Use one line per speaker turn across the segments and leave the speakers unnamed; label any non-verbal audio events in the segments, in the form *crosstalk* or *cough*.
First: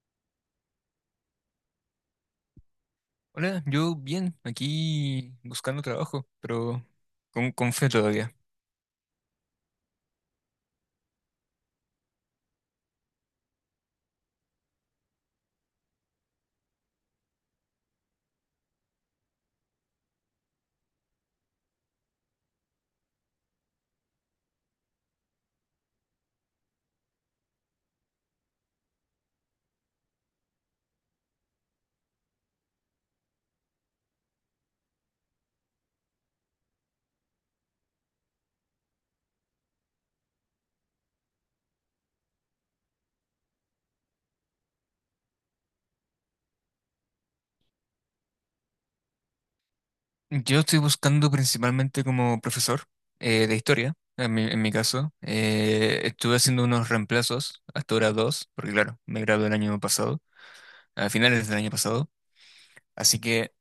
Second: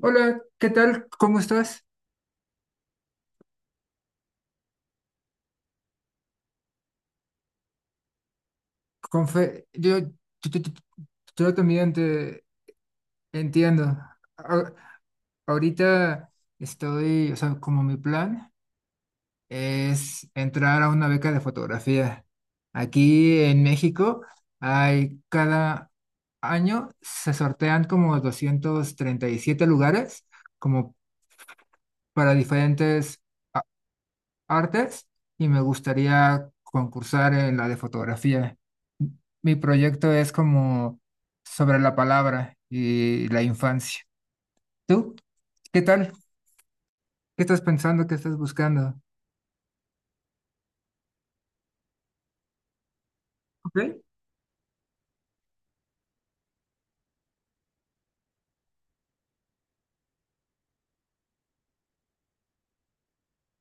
Hola, ¿qué tal? ¿Cómo estás?
Hola, yo bien, aquí buscando trabajo, pero con fe todavía.
Confe- yo, yo, yo- yo- yo también te entiendo. A- Ahorita estoy, o sea, como mi plan es entrar a una beca de fotografía. Aquí en México, hay cada año se sortean como 237 lugares como para diferentes artes, y me gustaría concursar en la de fotografía. Mi proyecto es como sobre la palabra y la infancia. ¿Tú? ¿Qué tal? ¿Qué estás pensando? ¿Qué estás buscando?
Yo estoy buscando principalmente como profesor de
Ok,
historia, en en mi caso. Estuve haciendo unos reemplazos, hasta ahora dos, porque claro, me gradué el año pasado, a finales del año pasado. Así que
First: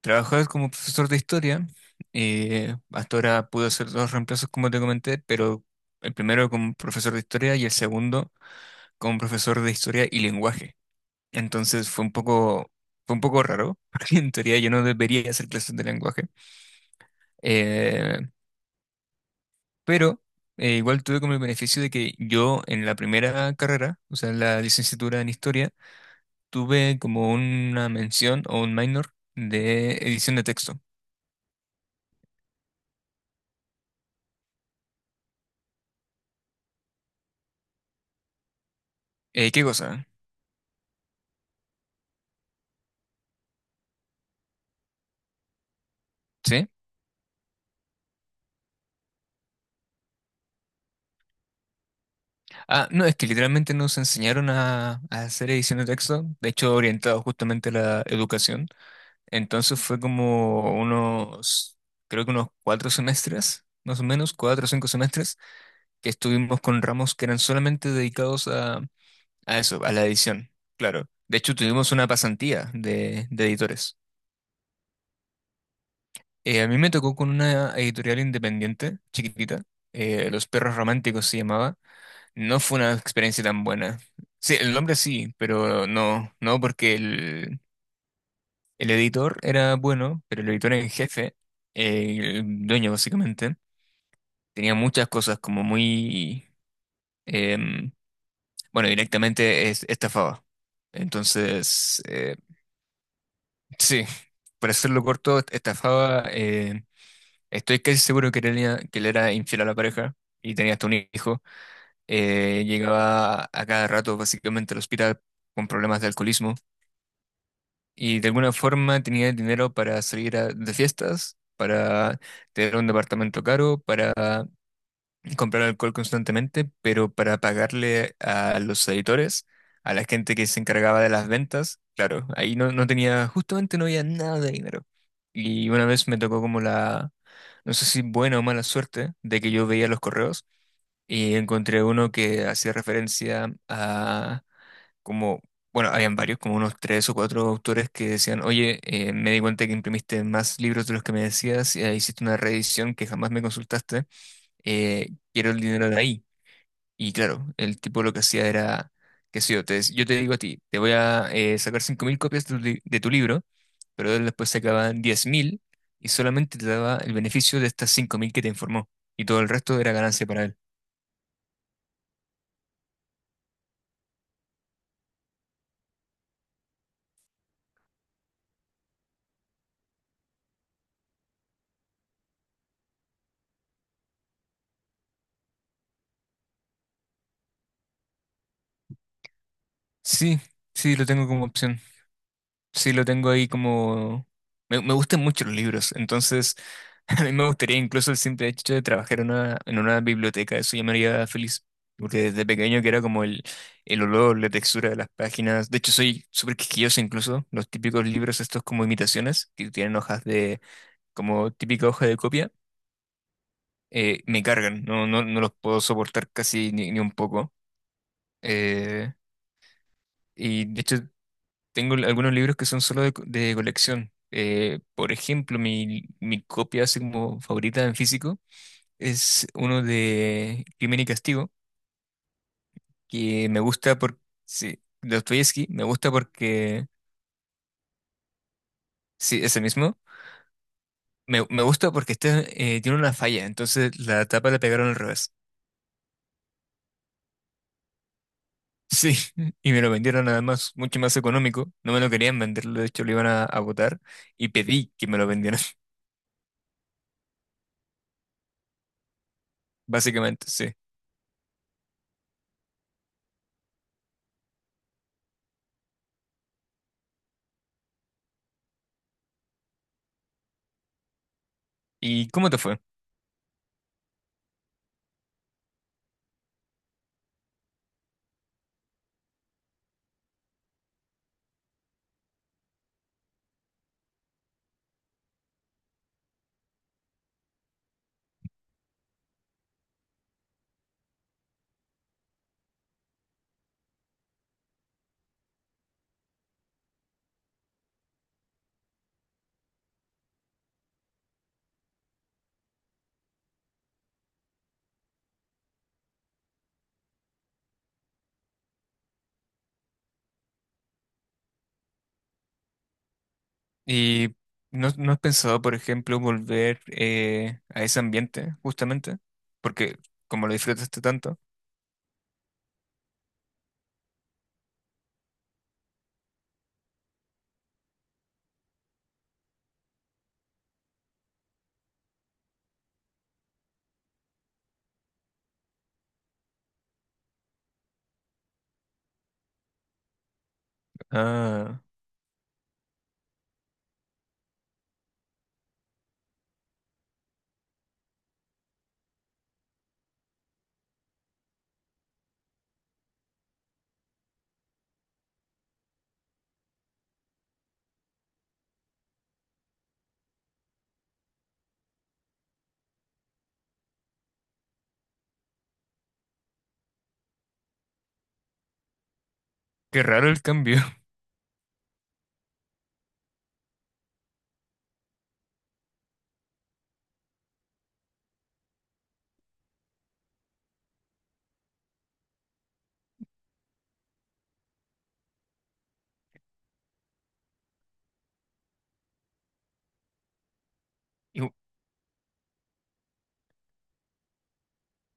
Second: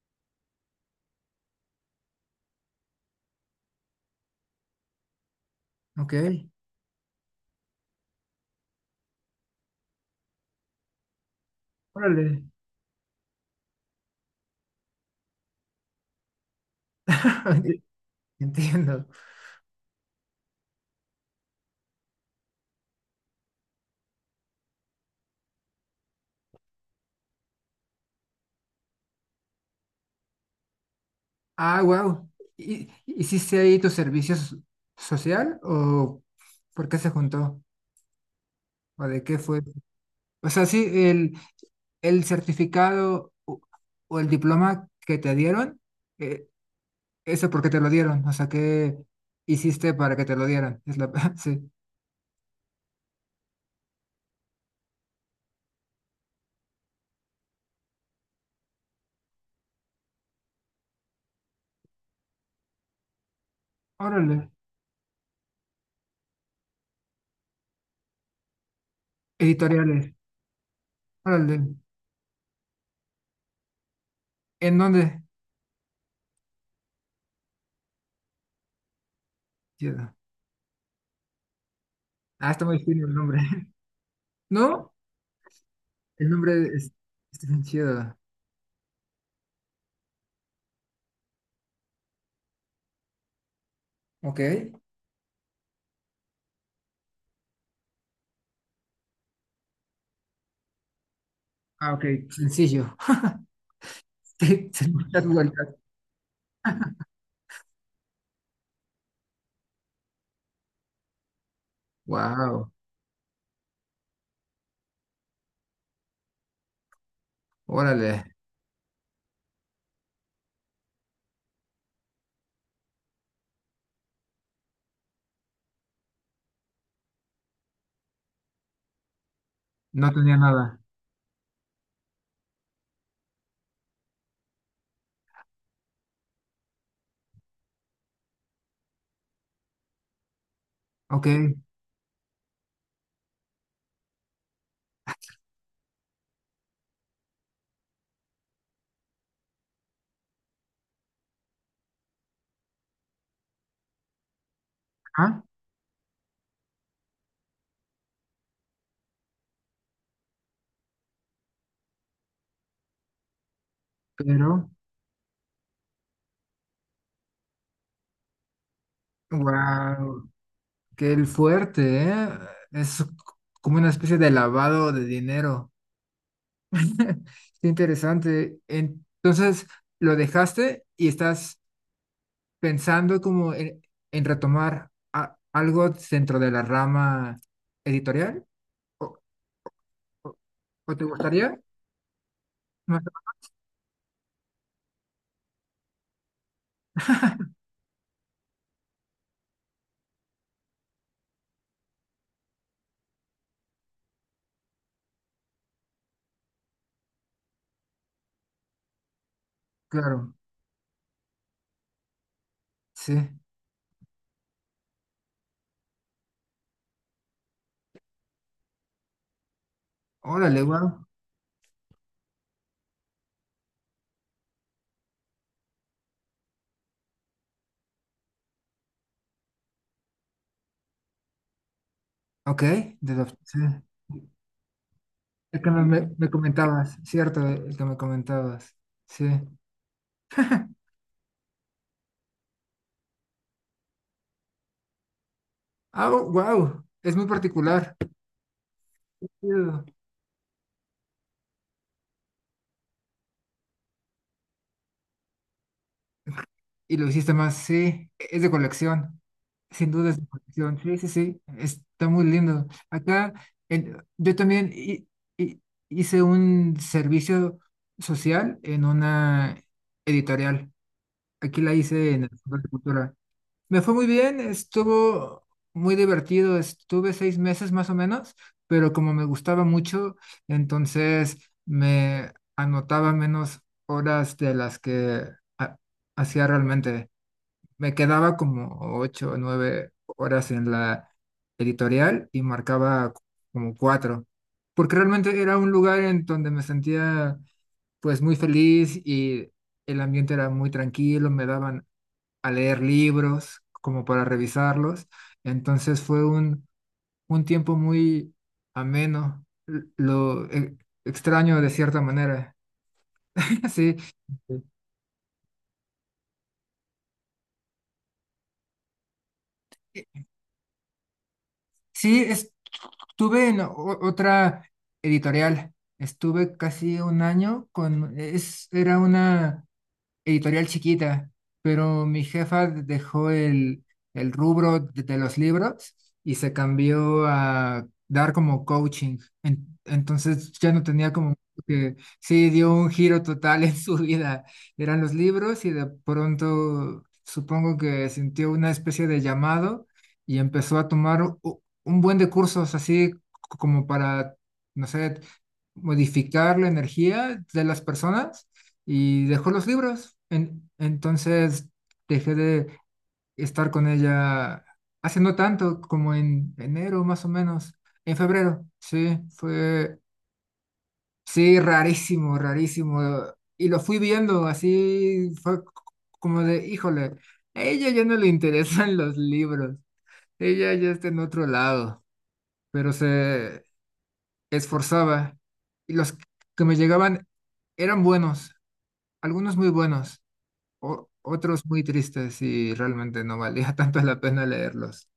trabajar como profesor de historia, hasta ahora pude hacer dos reemplazos como te comenté, pero
ok,
el primero como profesor de historia y el segundo como profesor de historia y lenguaje. Entonces fue un
órale.
fue un poco raro, *laughs* porque en teoría yo no debería hacer clases de lenguaje.
*laughs* Sí,
Eh,
entiendo.
pero igual tuve como el beneficio de que yo en la primera carrera, o sea, en la licenciatura en historia, tuve como una mención o un minor de edición de texto.
Ah, wow. ¿Y hiciste ahí tu servicio social, o por qué se juntó? ¿O de qué fue?
¿Qué cosa?
O sea, sí, el certificado, o el diploma que te dieron, eh,
¿Sí?
eso porque te lo dieron. O sea, ¿qué hiciste para que te lo dieran? *laughs* Sí.
Ah, no, es que literalmente nos enseñaron a hacer edición de texto, de hecho orientado justamente a la educación. Entonces fue como unos, creo que unos cuatro semestres, más o menos,
Órale,
cuatro o cinco semestres, que estuvimos con ramos que eran solamente dedicados a eso, a la
editoriales,
edición, claro. De hecho,
órale.
tuvimos una pasantía de editores.
¿En dónde?
A mí me tocó con una editorial independiente, chiquitita,
Chido.
Los Perros Románticos se llamaba.
Ah,
No
está muy
fue una
fino el nombre.
experiencia tan
*laughs*
buena. Sí, el
¿No?
nombre sí, pero
El
no, no
nombre, es,
porque
está
el,
bien chido.
El editor era bueno, pero el editor en jefe, el dueño básicamente,
Ok.
tenía muchas cosas como muy, em, bueno, directamente estafaba.
Ah,
Entonces,
ok, sencillo. *laughs*
sí,
Sí,
para
sin
hacerlo
muchas
corto,
vueltas.
estafaba, estoy casi seguro que, que él era infiel a la pareja y tenía hasta un hijo.
Wow,
Llegaba a cada rato básicamente al hospital con problemas de alcoholismo.
órale.
Y de alguna forma tenía el dinero para salir de fiestas, para tener un departamento caro, para comprar alcohol constantemente, pero para pagarle a los editores, a la
No
gente
tenía
que se
nada.
encargaba de las ventas, claro, ahí no, no tenía, justamente no había nada de dinero. Y una vez me tocó como la, no sé si buena o mala suerte, de que yo veía los correos
Ok.
y encontré uno que hacía referencia como, bueno, habían varios, como unos tres o cuatro autores que decían, oye, me di cuenta que imprimiste más libros de los que me decías, y hiciste una reedición que jamás me consultaste,
Ah,
quiero el dinero de ahí. Y claro, el tipo lo que hacía era, qué sé yo, yo te digo a ti, te voy a sacar 5.000 copias de de tu libro, pero él después
pero
sacaban 10.000 y solamente te daba el beneficio de estas 5.000 que te informó, y todo el resto era ganancia
wow,
para él.
qué el fuerte, ¿eh? Es como una especie de lavado de dinero. *laughs* Qué interesante. Entonces, lo dejaste y estás pensando como en, retomar algo dentro de la rama editorial. ¿O, o-
Sí,
o
sí,
te
lo tengo como
gustaría?
opción. Sí, lo
Más-
tengo ahí como... Me gustan mucho los libros, entonces *laughs* a mí me gustaría incluso el simple hecho de trabajar en una biblioteca, eso ya me haría feliz, porque desde pequeño que era como el olor, la textura de las páginas, de hecho soy súper quisquilloso incluso, los típicos libros estos como imitaciones, que tienen hojas
claro,
de como típica hoja de copia,
sí.
me cargan, no, no, no los puedo soportar casi ni un poco. eh,
Órale,
y de hecho
wow.
tengo algunos libros que son solo de colección. Por ejemplo, mi copia así como favorita en físico es uno de Crimen y Castigo,
Ok,
que
sí.
me gusta por, sí, de
El
Dostoyevsky,
que me,
me
me-
gusta
me
porque,
comentabas, cierto, el que me comentabas. Sí.
sí, ese mismo, me gusta porque este, tiene una falla, entonces la tapa la pegaron al revés.
Ah, wow, es muy particular.
Sí, *laughs* y me lo vendieron además mucho más económico, no me lo querían vender, de hecho lo iban a botar y pedí que me lo vendieran,
Y lo hiciste más, sí, es de colección,
*laughs*
sin duda es de
básicamente, sí.
colección, sí, sí, sí, está muy lindo. Acá, yo también hi- hice un servicio social en una editorial, aquí la hice en
¿Y
el
cómo te
Centro de
fue?
Cultura. Me fue muy bien, estuvo muy divertido, estuve 6 meses más o menos, pero como me gustaba mucho, entonces me anotaba menos horas de las que ha- hacía realmente. Me quedaba como 8 o 9 horas en la editorial y marcaba como cuatro, porque realmente era un lugar en donde me sentía, pues, muy feliz, y el ambiente era muy tranquilo. Me daban a leer libros como para revisarlos. Entonces fue un tiempo muy ameno, lo extraño de cierta manera, *laughs* sí.
¿Y no has pensado, por ejemplo, volver a ese ambiente, justamente? Porque como lo disfrutaste tanto.
Sí, estuve en otra editorial. Estuve casi un año con, era una editorial chiquita, pero mi jefa dejó el rubro de los libros y se cambió a dar como coaching. Entonces ya no tenía como
Ah,
que, sí, dio un giro total en su vida. Eran los libros y de pronto supongo que sintió una especie de llamado y empezó a tomar un buen de cursos, así como para, no sé, modificar la energía de las personas, y dejó los libros. Entonces dejé de estar con ella hace no tanto, como en enero más o menos, en febrero. Sí,
qué raro el cambio.
sí, rarísimo, rarísimo. Y lo fui viendo así, fue como de, híjole, a ella ya no le interesan *laughs* los libros, ella ya está en otro lado, pero se esforzaba, y los que me llegaban eran buenos, algunos muy buenos,
*laughs* Igu-
otros muy tristes, y realmente no valía *laughs* tanto la pena leerlos.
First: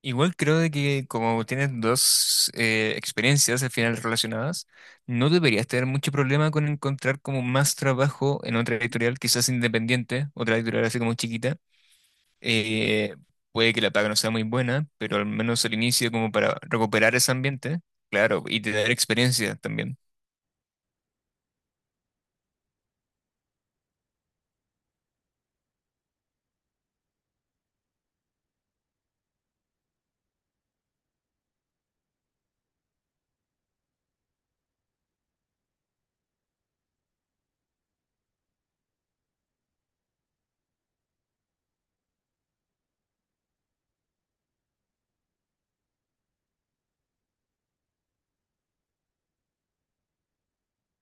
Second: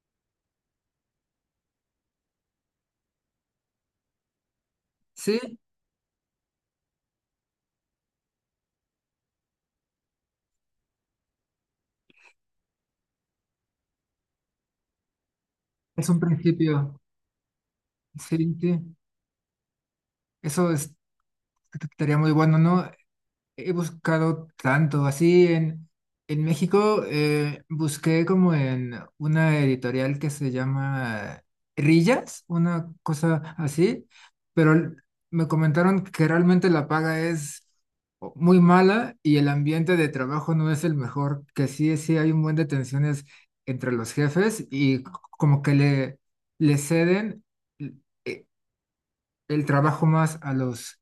Igual creo de que como tienes dos experiencias al final relacionadas, no
Sí,
deberías tener mucho problema con encontrar como más trabajo en otra editorial, quizás independiente, otra editorial así como chiquita. Eh, Puede que la paga no sea muy buena, pero al menos al
es
inicio
un
como para
principio,
recuperar ese ambiente,
sí,
claro, y tener
sí,
experiencia también.
eso estaría muy bueno, ¿no? He buscado tanto, así en México, busqué como en una editorial que se llama Rillas, una cosa así, pero me comentaron que realmente la paga es muy mala y el ambiente de trabajo no es el mejor, que sí, sí hay un buen de tensiones entre los jefes, y como que le ceden el trabajo más a los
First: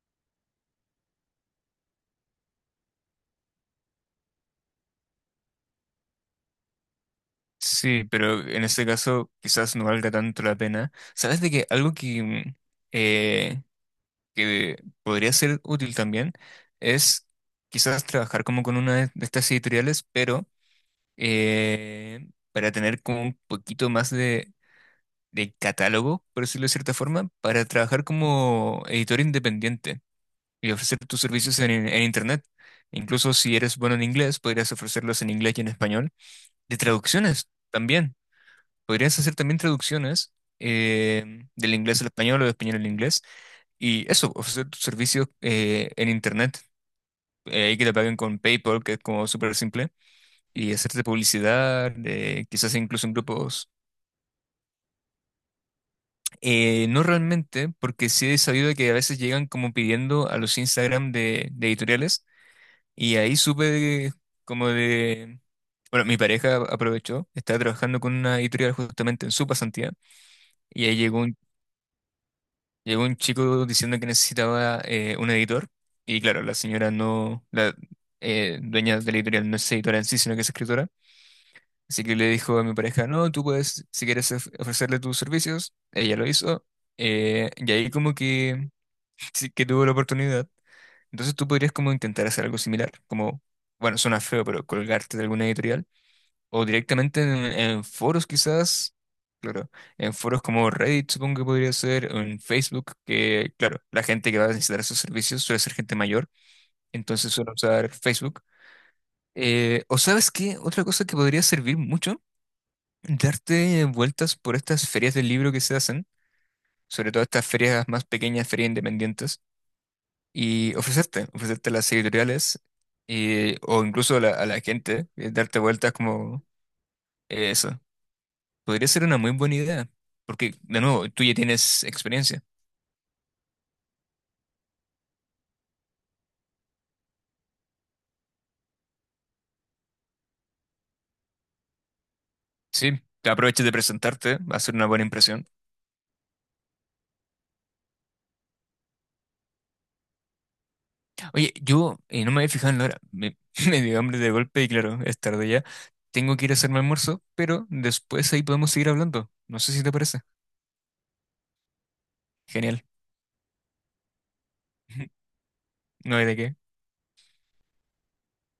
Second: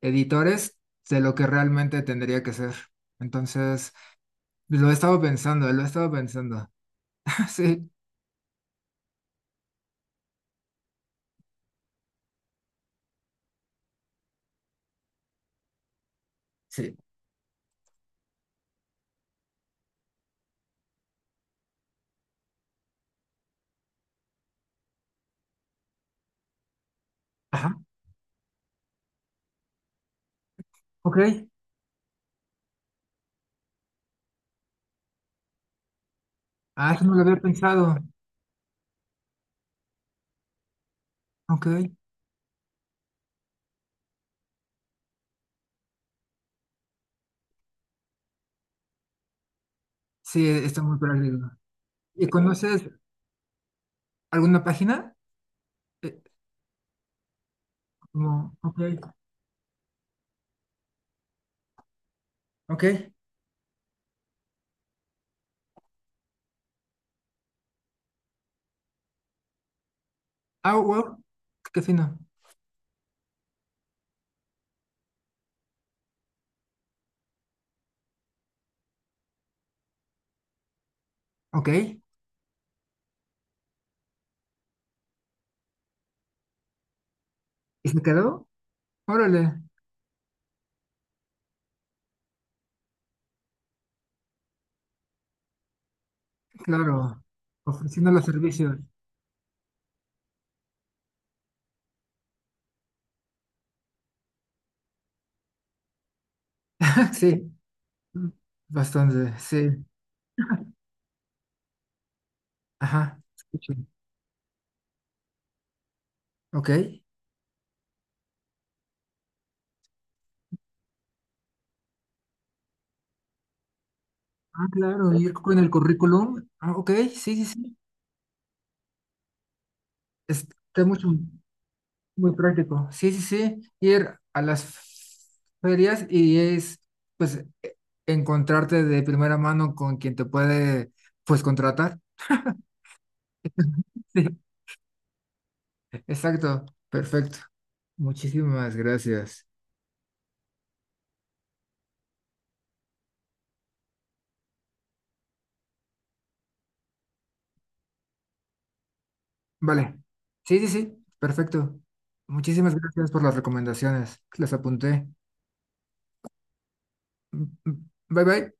editores de lo que realmente tendría que ser. Entonces, lo he estado pensando, lo he estado pensando. *laughs*
Sí, pero en este caso quizás no valga tanto la pena. ¿Sabes de que algo que, eh, que podría ser útil también
Sí, sí.
es quizás trabajar como con una de estas editoriales, pero para tener como un poquito más de catálogo, por decirlo de cierta forma, para
Ajá.
trabajar como editor independiente y ofrecer tus
Ok.
servicios en Internet. Incluso si eres bueno en inglés, podrías ofrecerlos en inglés y en español. De
Ah, eso no lo había
traducciones
pensado.
también podrías hacer también traducciones
Ok.
del inglés al español o del español al inglés y eso, ofrecer tus servicios en internet, ahí que te paguen con PayPal, que es como súper simple,
Sí,
y
está muy
hacerte
práctico.
publicidad,
¿Y
quizás
conoces
incluso en grupos.
alguna página? Eh,
No realmente, porque sí he
Como,
sabido
ok,
que a veces llegan como pidiendo a los Instagram de editoriales
ok.
y ahí como de... Bueno, mi pareja aprovechó, estaba trabajando con una editorial justamente en su pasantía
Ah,
y ahí
wow,
llegó un
qué fino.
Llegó un chico diciendo que necesitaba un editor y claro, la señora no, la dueña de la editorial no es editora en sí, sino que es escritora.
Ok. ¿Y
Así que le dijo a mi pareja, no, tú puedes, si quieres ofrecerle tus servicios, ella lo hizo y ahí
se
como
quedó?
que, sí
Órale,
que tuvo la oportunidad. Entonces tú podrías como intentar hacer algo similar, como, bueno, suena feo, pero colgarte de alguna editorial o directamente
claro.
en
Ofreciendo los
foros
servicios.
quizás, claro, en foros como Reddit supongo que podría ser, o en Facebook, que claro, la gente que va a necesitar esos servicios suele ser gente mayor,
*laughs*
entonces suele
Sí,
usar Facebook.
bastante, sí.
O sabes qué, otra cosa que podría servir mucho,
Ajá.
darte vueltas por estas ferias del libro que se hacen,
Ok.
sobre todo estas ferias más pequeñas, ferias independientes, y ofrecerte, ofrecerte a las editoriales, o incluso a la
Ah,
gente,
claro, ir con
darte
el
vueltas como...
currículum. Ah, ok, sí, sí, sí.
Eso. Podría ser una muy buena idea, porque de
Está
nuevo, tú ya tienes
muy
experiencia.
práctico. Sí, sí, sí. Ir a las ferias y, pues, encontrarte de primera mano con quien te puede, pues, contratar.
Sí, te aprovechas de presentarte,
*laughs*
va a ser una buena impresión.
Sí, exacto. Perfecto. Muchísimas gracias.
Oye, yo no me había fijado en la hora, *laughs* me dio hambre de golpe y claro, es tarde ya. Tengo que ir a hacerme almuerzo, pero después ahí podemos seguir hablando. No sé si te
Vale.
parece.
Sí, sí, sí. Perfecto. Muchísimas
Genial.
gracias por las recomendaciones. Las apunté.
*laughs* No hay de qué.
Mm, mm. Bye, bye.